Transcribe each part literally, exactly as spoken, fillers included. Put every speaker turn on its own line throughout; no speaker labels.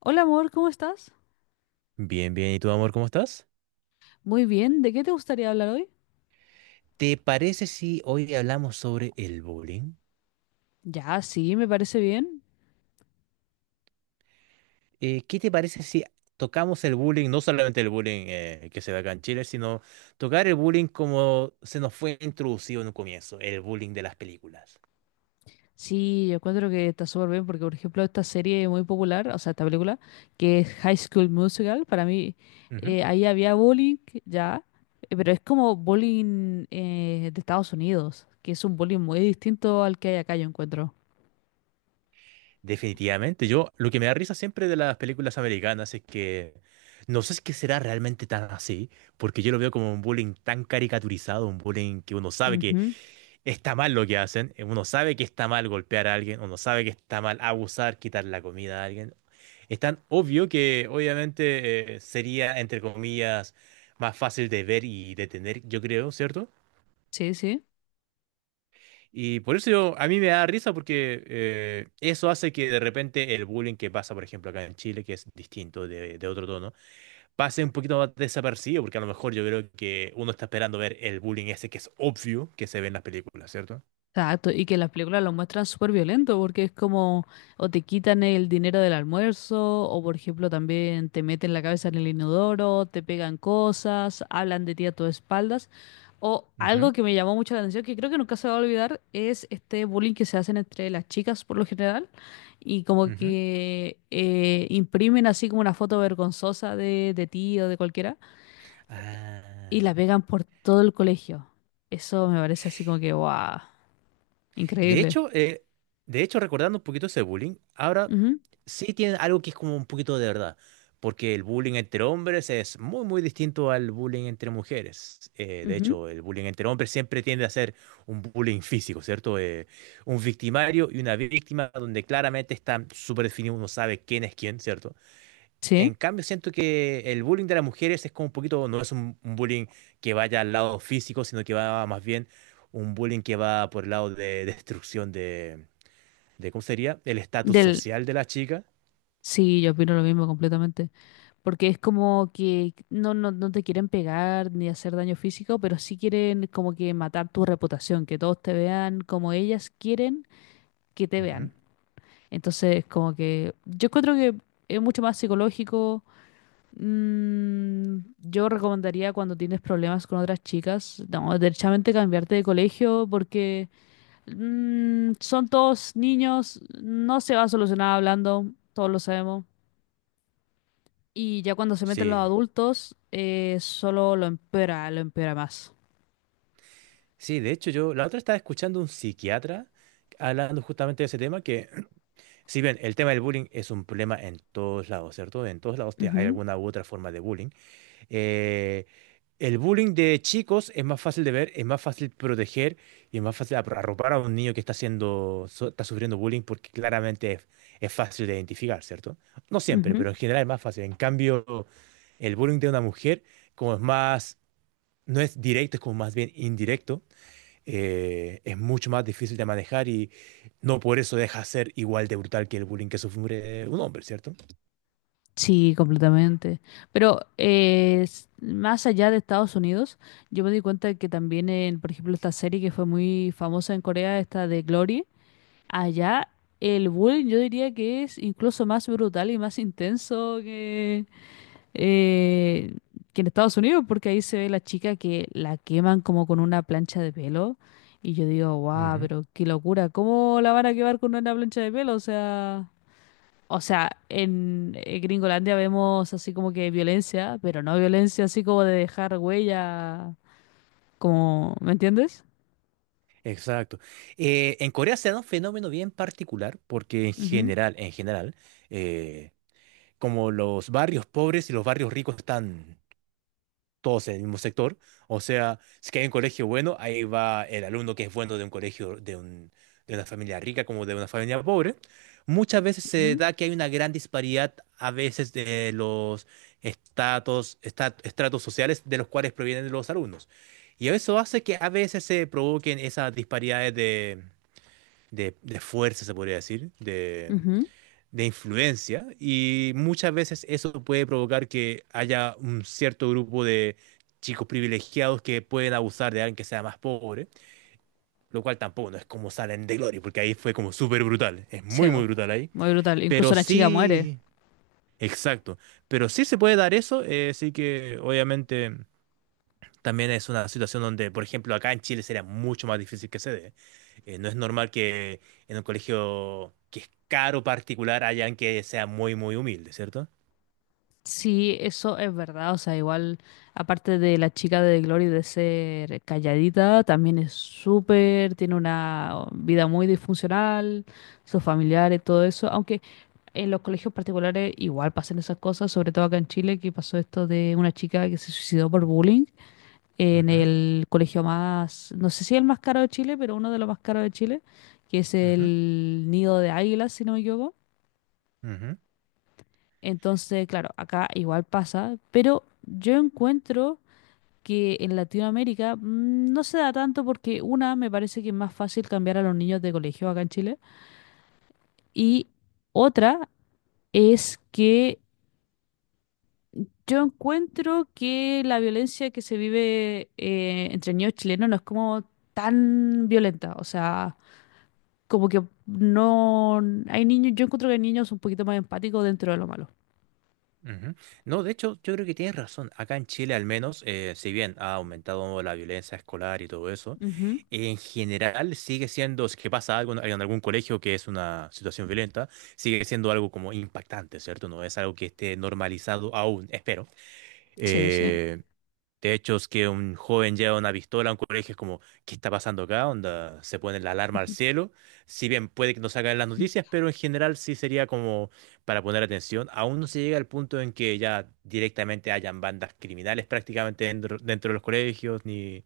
Hola amor, ¿cómo estás?
Bien, bien. ¿Y tú, amor, cómo estás?
Muy bien, ¿de qué te gustaría hablar hoy?
¿Te parece si hoy hablamos sobre el bullying?
Ya, sí, me parece bien.
Eh, ¿qué te parece si tocamos el bullying, no solamente el bullying eh, que se da acá en Chile, sino tocar el bullying como se nos fue introducido en un comienzo, el bullying de las películas?
Sí, yo encuentro que está súper bien porque, por ejemplo, esta serie muy popular, o sea, esta película, que es High School Musical, para mí
Ujú.
eh, ahí había bullying, ya, eh, pero es como bullying eh, de Estados Unidos, que es un bullying muy distinto al que hay acá, yo encuentro.
Definitivamente, yo lo que me da risa siempre de las películas americanas es que no sé si que será realmente tan así, porque yo lo veo como un bullying tan caricaturizado, un bullying que uno sabe que
Ujú,
está mal lo que hacen. eh, Uno sabe que está mal golpear a alguien, uno sabe que está mal abusar, quitar la comida a alguien. Es tan obvio que obviamente eh, sería, entre comillas, más fácil de ver y detener, yo creo, ¿cierto?
sí, sí.
Y por eso yo- a mí me da risa porque eh, eso hace que de repente el bullying que pasa, por ejemplo, acá en Chile, que es distinto de, de otro tono, pase un poquito más desapercibido, porque a lo mejor yo creo que uno está esperando ver el bullying ese que es obvio que se ve en las películas, ¿cierto?
Exacto, y que las películas lo muestran súper violento porque es como o te quitan el dinero del almuerzo o por ejemplo también te meten la cabeza en el inodoro, te pegan cosas, hablan de ti a tus espaldas o
Ujú,
algo que me llamó mucho la atención que creo que nunca se va a olvidar es este bullying que se hacen entre las chicas por lo general y como
ujú.
que eh, imprimen así como una foto vergonzosa de, de ti o de cualquiera y la
Ah.
pegan por todo el colegio. Eso me parece así como que, wow,
De
increíble.
hecho, eh, de hecho, recordando un poquito ese bullying, ahora
Ujú,
sí tiene algo que es como un poquito de verdad, porque el bullying entre hombres es muy, muy distinto al bullying entre mujeres. Eh, de
ujú.
hecho, el bullying entre hombres siempre tiende a ser un bullying físico, ¿cierto? Eh, un victimario y una víctima donde claramente están súper definidos, uno sabe quién es quién, ¿cierto? En
Sí,
cambio, siento que el bullying de las mujeres es como un poquito, no es un, un bullying que vaya al lado físico, sino que va más bien un bullying que va por el lado de destrucción de, de ¿cómo sería? El estatus
del,
social de la chica.
sí, yo opino lo mismo completamente, porque es como que no, no, no te quieren pegar ni hacer daño físico, pero sí quieren como que matar tu reputación, que todos te vean como ellas quieren que te
Ujú.
vean. Entonces, como que yo encuentro que es mucho más psicológico. mm, yo recomendaría cuando tienes problemas con otras chicas, no, derechamente cambiarte de colegio porque Mm, son todos niños, no se va a solucionar hablando, todos lo sabemos. Y ya cuando se meten los
Sí,
adultos, eh, solo lo empeora, lo empeora más.
sí, de hecho yo la otra estaba escuchando un psiquiatra hablando justamente de ese tema, que si bien el tema del bullying es un problema en todos lados, ¿cierto? En todos lados te- hay
Ujú,
alguna u otra forma de bullying. Eh, el bullying de chicos es más fácil de ver, es más fácil proteger y es más fácil apro- arropar a un niño que está haciendo, su- está sufriendo bullying porque claramente es, es fácil de identificar, ¿cierto? No siempre,
ujú.
pero en general es más fácil. En cambio, el bullying de una mujer, como es más, no es directo, es como más bien indirecto, eh, es mucho más difícil de manejar y no por eso deja de ser igual de brutal que el bullying que sufre un hombre, ¿cierto?
Sí, completamente. Pero eh, s- más allá de Estados Unidos, yo me di cuenta de que también en, por ejemplo, esta serie que fue muy famosa en Corea, esta de Glory, allá el bullying yo diría que es incluso más brutal y más intenso eh, que en Estados Unidos, porque ahí se ve la chica que la queman como con una plancha de pelo. Y yo digo, guau, pero qué locura, ¿cómo la van a quemar con una plancha de pelo? O sea, o sea, en eh, Gringolandia vemos así como que violencia, pero no violencia así como de dejar huella, como, ¿me entiendes?
Exacto. Eh, en Corea se da un fenómeno bien particular porque en
Ujú,
general, en general, eh, como los barrios pobres y los barrios ricos están todos en el mismo sector. O sea, si que hay un colegio bueno, ahí va el alumno que es bueno de un colegio, de un, de una familia rica como de una familia pobre. Muchas veces se da que hay una gran disparidad a veces de los estatus, esta- estratos sociales de los cuales provienen los alumnos. Y eso hace que a veces se provoquen esas disparidades de, de, de fuerza, se podría decir,
ujú,
de
ujú.
influencia y muchas veces eso puede provocar que haya un cierto grupo de chicos privilegiados que pueden abusar de alguien que sea más pobre, lo cual tampoco no es como salen de Gloria, porque ahí fue como súper brutal, es
Sí,
muy muy
bo.
brutal ahí,
Muy brutal. Incluso
pero
la chica muere.
sí, exacto, pero sí se puede dar eso, eh, sí que obviamente también es una situación donde, por ejemplo, acá en Chile sería mucho más difícil que se dé. Eh, no es normal que en un colegio que es caro particular haya alguien que sea muy muy humilde, ¿cierto?
Sí, eso es verdad. O sea, igual, aparte de la chica de Glory de ser calladita, también es súper, tiene una vida muy disfuncional, sus familiares, todo eso. Aunque en los colegios particulares igual pasan esas cosas, sobre todo acá en Chile, que pasó esto de una chica que se suicidó por bullying en
Ujú,
el colegio más, no sé si el más caro de Chile, pero uno de los más caros de Chile, que es
ujú,
el Nido de Águilas, si no me equivoco.
ujú,
Entonces, claro, acá igual pasa, pero yo encuentro que en Latinoamérica mm, no se da tanto porque una, me parece que es más fácil cambiar a los niños de colegio acá en Chile y otra es que yo encuentro que la violencia que se vive eh, entre niños chilenos no es como tan violenta, o sea, como que no hay niños, yo encuentro que hay niños un poquito más empáticos dentro de lo malo.
ujú. No, de hecho, yo creo que tienes razón. Acá en Chile, al menos, eh, si bien ha aumentado la violencia escolar y todo eso,
Ujú.
en general sigue siendo, si es que pasa algo en en algún colegio que es una situación violenta, sigue siendo algo como impactante, ¿cierto? No es algo que esté normalizado aún, espero.
Sí, sí.
Eh, De hecho, es que un joven lleva una pistola a un colegio, es como, ¿qué está pasando acá? Onda, se pone la alarma al
Ujú.
cielo. Si bien puede que no salga en las noticias, pero en general sí sería como para poner atención. Aún no se llega al punto en que ya directamente hayan bandas criminales prácticamente dentro, dentro de los colegios, ni,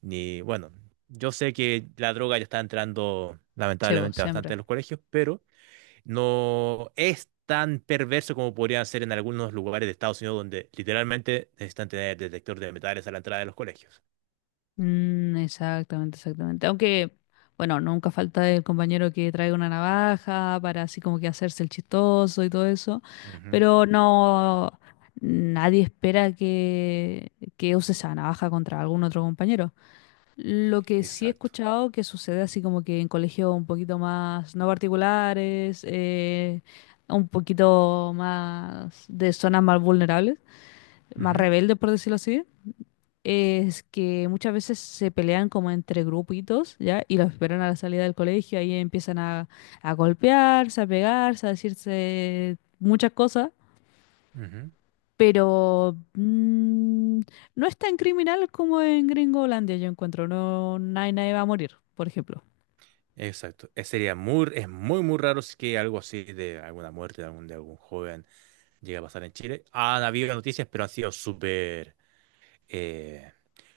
ni, bueno, yo sé que la droga ya está entrando
Sí, vos,
lamentablemente bastante
siempre.
en los colegios, pero no es tan perverso como podría ser en algunos lugares de Estados Unidos donde literalmente necesitan tener detector de metales a la entrada de los colegios.
Mm, exactamente, exactamente. Aunque, bueno, nunca falta el compañero que trae una navaja para así como que hacerse el chistoso y todo eso.
Ujú,
Pero no, nadie espera que, que use esa navaja contra algún otro compañero. Lo que sí he
exacto.
escuchado que sucede así como que en colegios un poquito más no particulares, eh, un poquito más de zonas más vulnerables, más
Ujú,
rebeldes, por decirlo así es que muchas veces se pelean como entre grupitos, ¿ya? Y los esperan a la salida del colegio, ahí empiezan a, a golpearse, a pegarse, a decirse muchas cosas,
ujú,
pero mm, no es tan criminal como en Gringolandia, yo encuentro, no, nadie, nadie va a morir, por ejemplo.
exacto. Es, sería muy, es muy, muy raro si que algo así de alguna muerte de algún, de algún joven llegue a pasar en Chile. Han habido noticias, pero han sido súper eh,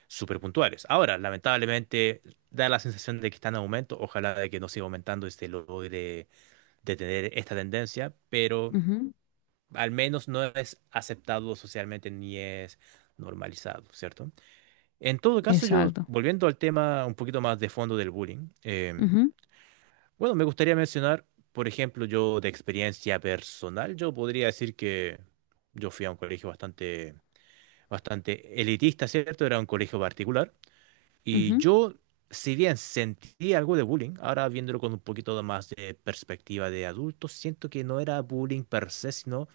súper puntuales. Ahora, lamentablemente, da la sensación de que está en aumento. Ojalá de que no siga aumentando y se logre detener esta tendencia, pero
Ujú,
al menos no es aceptado socialmente ni es normalizado, ¿cierto? En todo caso, yo,
exacto.
volviendo al tema un poquito más de fondo del bullying, eh,
Ujú,
bueno, me gustaría mencionar, por ejemplo, yo de experiencia personal, yo podría decir que yo fui a un colegio bastante, bastante elitista, ¿cierto? Era un colegio particular y
ujú,
yo, si bien sentí algo de bullying, ahora viéndolo con un poquito más de perspectiva de adulto, siento que no era bullying per se, sino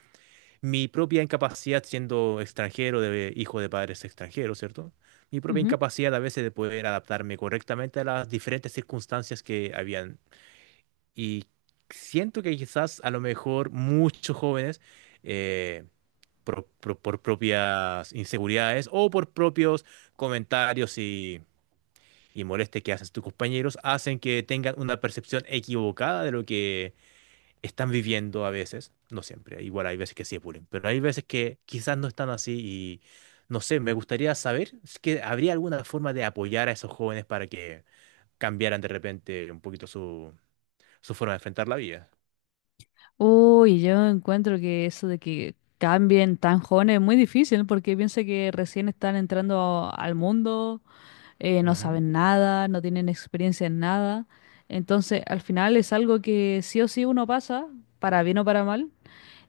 mi propia incapacidad siendo extranjero, de, hijo de padres extranjeros, ¿cierto? Mi propia
ujú.
incapacidad a veces de poder adaptarme correctamente a las diferentes circunstancias que habían. Y siento que quizás a lo mejor muchos jóvenes, eh, por, por- por propias inseguridades o por propios comentarios y, y molestias que hacen tus compañeros, hacen que tengan una percepción equivocada de lo que están viviendo a veces, no siempre, igual hay veces que sí apuren, pero hay veces que quizás no están así y no sé, me gustaría saber si que habría alguna forma de apoyar a esos jóvenes para que cambiaran de repente un poquito su, su, forma de enfrentar la vida.
Uy, yo encuentro que eso de que cambien tan jóvenes es muy difícil porque piensa que recién están entrando al mundo eh, no
Ujú,
saben nada, no tienen experiencia en nada. Entonces, al final es algo que sí o sí uno pasa, para bien o para mal.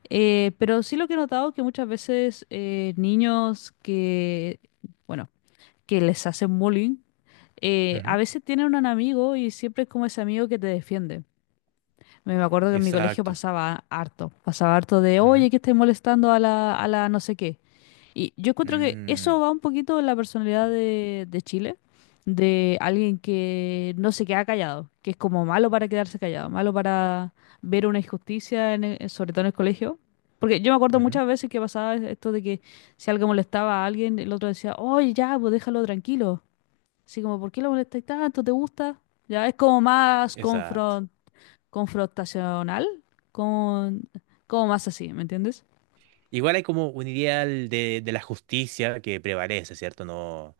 Eh, pero sí lo que he notado que muchas veces eh, niños que, bueno, que les hacen bullying, eh, a
ujú,
veces tienen un amigo y siempre es como ese amigo que te defiende. Me acuerdo que en mi colegio
exacto.
pasaba harto, pasaba harto de, oye,
Ujú,
que estáis molestando a la, a la no sé qué. Y yo encuentro que eso
mm,
va un poquito en la personalidad de, de Chile, de alguien que no se queda callado, que es como malo para quedarse callado, malo para ver una injusticia, en el- sobre todo en el colegio. Porque yo me acuerdo
ujú,
muchas veces que pasaba esto de que si algo molestaba a alguien, el otro decía, oye, ya, pues déjalo tranquilo. Así como, ¿por qué lo molestáis tanto? ¿Te gusta? Ya es como más
exacto.
confrontacional confrontacional, como, como más así, ¿me entiendes?
Igual hay como un ideal de, de la justicia que prevalece, ¿cierto? No,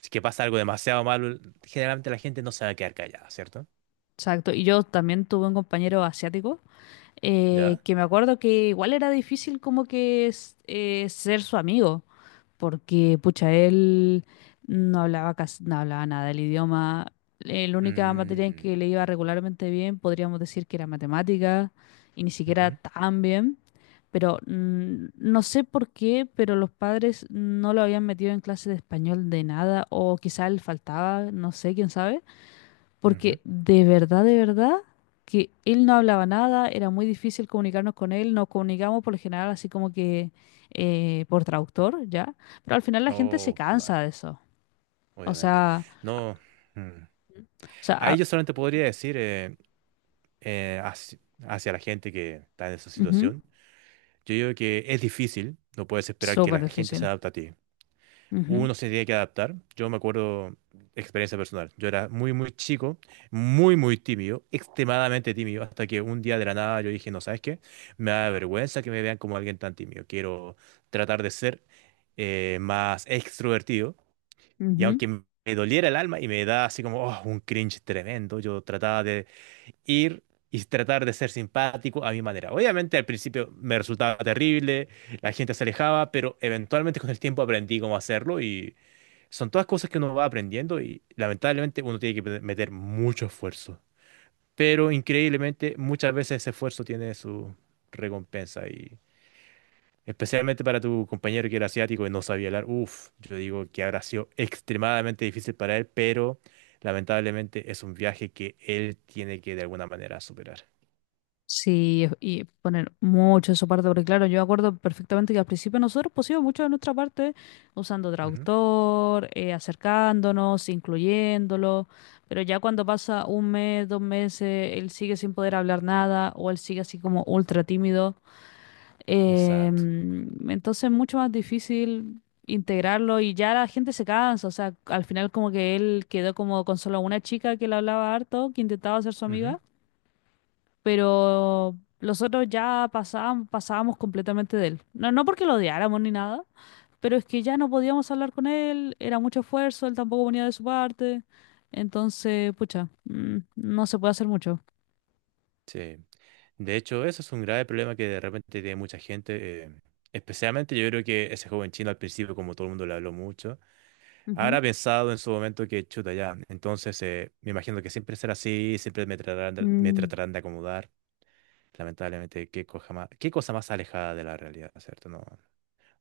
si que pasa algo demasiado malo, generalmente la gente no se va a quedar callada, ¿cierto?
Exacto, y yo también tuve un compañero asiático eh,
¿Ya?
que me acuerdo que igual era difícil como que es- eh, ser su amigo. Porque pucha, él no hablaba casi, no hablaba nada del idioma. Eh, La única materia en
Mm,
que le iba regularmente bien, podríamos decir que era matemática, y ni siquiera
ujú,
tan bien. Pero mm, no sé por qué, pero los padres no lo habían metido en clase de español de nada, o quizá él faltaba, no sé, quién sabe.
ujú.
Porque de verdad, de verdad, que él no hablaba nada, era muy difícil comunicarnos con él, nos comunicamos por lo general así como que eh, por traductor, ¿ya? Pero al final la gente se
Oh, qué mal,
cansa de eso. O
obviamente.
sea,
No, mm.
o sea,
Ahí
ah,
yo solamente podría decir eh, eh, hacia, hacia la gente que está en esa
ujú,
situación, yo digo que es difícil, no puedes esperar que
súper
la gente se
difícil.
adapte a ti.
Ujú,
Uno se tiene que adaptar. Yo me acuerdo, experiencia personal, yo era muy, muy chico, muy, muy tímido, extremadamente tímido, hasta que un día de la nada yo dije, no, ¿sabes qué? Me da vergüenza que me vean como alguien tan tímido. Quiero tratar de ser eh, más extrovertido. Y
ujú.
aunque m- me doliera el alma y me da así como oh, un cringe tremendo, yo trataba de ir y tratar de ser simpático a mi manera. Obviamente al principio me resultaba terrible, la gente se alejaba, pero eventualmente con el tiempo aprendí cómo hacerlo y son todas cosas que uno va aprendiendo y lamentablemente uno tiene que meter mucho esfuerzo. Pero increíblemente muchas veces ese esfuerzo tiene su recompensa. Especialmente para tu compañero que era asiático y no sabía hablar. Uf, yo digo que habrá sido extremadamente difícil para él, pero lamentablemente es un viaje que él tiene que de alguna manera superar.
Sí, y poner mucho de su parte, porque claro, yo acuerdo perfectamente que al principio nosotros pusimos mucho de nuestra parte usando
Ujú,
traductor, eh, acercándonos, incluyéndolo, pero ya cuando pasa un mes, dos meses, él sigue sin poder hablar nada o él sigue así como ultra tímido, eh,
exacto.
entonces es mucho más difícil integrarlo y ya la gente se cansa, o sea, al final como que él quedó como con solo una chica que le hablaba harto, que intentaba ser su
Ujú,
amiga pero los otros ya pasábamos, pasábamos completamente de él. No, no porque lo odiáramos ni nada, pero es que ya no podíamos hablar con él, era mucho esfuerzo, él tampoco ponía de su parte, entonces, pucha, mm, no se puede hacer mucho.
sí. De hecho, eso es un grave problema que de repente tiene mucha gente. eh, especialmente yo creo que ese joven chino al principio, como todo el mundo le habló mucho, habrá
Ujú.
pensado en su momento que chuta ya. Entonces, eh, me imagino que siempre será así, siempre me tratarán de, me
Mm,
tratarán de acomodar. Lamentablemente, qué cosa más, qué cosa más alejada de la realidad, ¿cierto? No,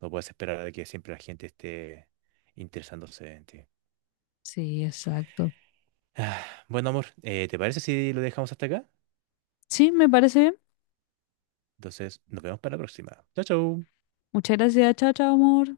no puedes esperar de que siempre la gente esté interesándose en ti.
sí, exacto.
Ah, bueno, amor, eh, ¿te parece si lo dejamos hasta acá?
Sí, me parece bien.
Entonces, nos vemos para la próxima. Chao, chao.
Muchas gracias, chao, chao, amor.